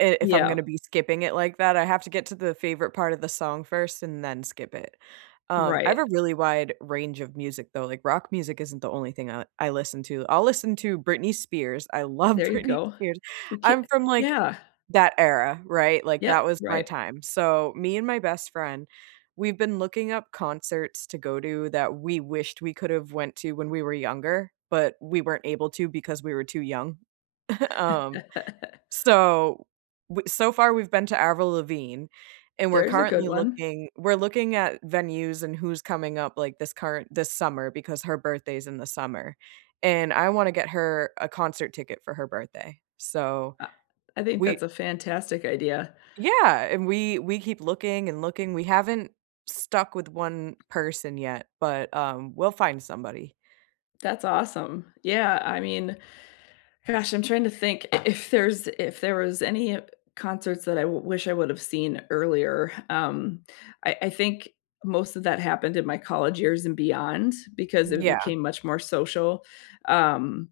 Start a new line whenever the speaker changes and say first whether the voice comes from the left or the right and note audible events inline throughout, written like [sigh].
right: I if I'm gonna to
left: Yep.
right: be skipping it like that, I have to get to the favorite part of the song first and then skip it. Um, I have a
left: Right.
right: really wide range of music though, like rock music isn't the only thing I I listen to, I'll listen to Britney Spears, I love
left: There you
right: Britney
left: go.
right: Spears,
left: We c
right: I'm from like,
left: yeah.
right: that era, right? Like, that
left: Yep,
right: was my
left: right.
right: time. So, me and my best friend, we've been looking up concerts to go to that we wished we could have went to when we were younger, but we weren't able to because we were too young. [chuckles] Um,
left: [laughs]
right: so, w so far we've been to Avril Lavigne, and we're
left: There's a good
right: currently
left: one.
right: looking we're looking at venues and who's coming up, like, this current this summer, because her birthday's in the summer, and I want to get her a concert ticket for her birthday. So,
left: I I think
right: we
left: that's a fantastic idea.
right: Yeah, and we we keep looking and looking, we haven't stuck with one person yet, but, um, we'll find somebody.
left: That's awesome. Yeah, I mean, gosh, I'm trying to think i if there's if there was any e concerts that I w wish I would have seen earlier, um, I I think most of that happened in my college years and beyond because
right: M
left: it
right: yeah.
left: became much more social, um,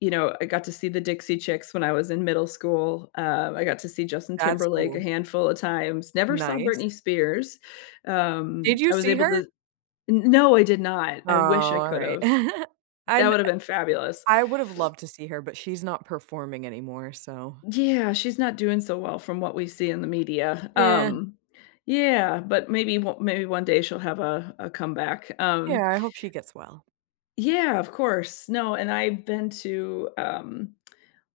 left: you know, I got to see the Dixie Chicks when I was in middle school, um, I got to see Justin
right: That's
left: Timberlake a
right: cool.
left: handful of times. Never saw
right: Nice.
left: Britney Spears,
right: Did
left: um,
right: you
left: I was
right: see
left: able
right: her?
left: to N no, I did not, I wish I
right: Aw,
left: could
right: alright.
left: have.
right: [giggles] I
left: That
right: n
left: would have
right: eh
left: been fabulous.
right: I would have loved to see her, but she's not performing anymore, so
left: Yeah, she's not doing so well from what we see in the media,
right: Yeah.
left: um, yeah, but maybe w maybe one day she'll have a a comeback, um
right: Yeah, I hope she gets well.
left: Yeah, of course. No, and I've been to, um,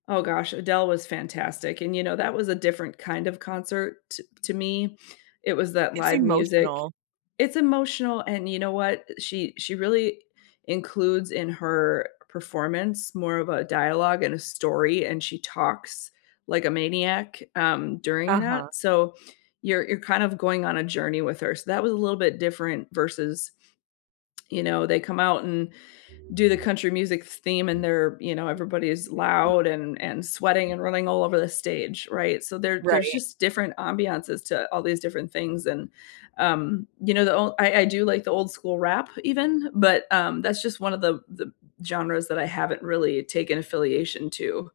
left: oh gosh, Adele was fantastic, and you know, that was a different kind of concert to to me. It was that
right: It's
left: live music.
right: emotional.
left: It's emotional, and you know what? She she really includes in her performance, more of a dialogue and a story, and she talks like a maniac, um, during
right: Uh-huh.
left: that, so you're you're kind of going on a journey with her. So, that was a little bit different versus, you know, they come out and do the country music theme and they're everybody's loud and and sweating and running all over the stage, right? So, there there's
right: Right.
left: just different ambiences to all these different things, and, um, you know, the ol I I do like the old-school rap even, but, um, that's just one of the the genres that I haven't really taken affiliation to.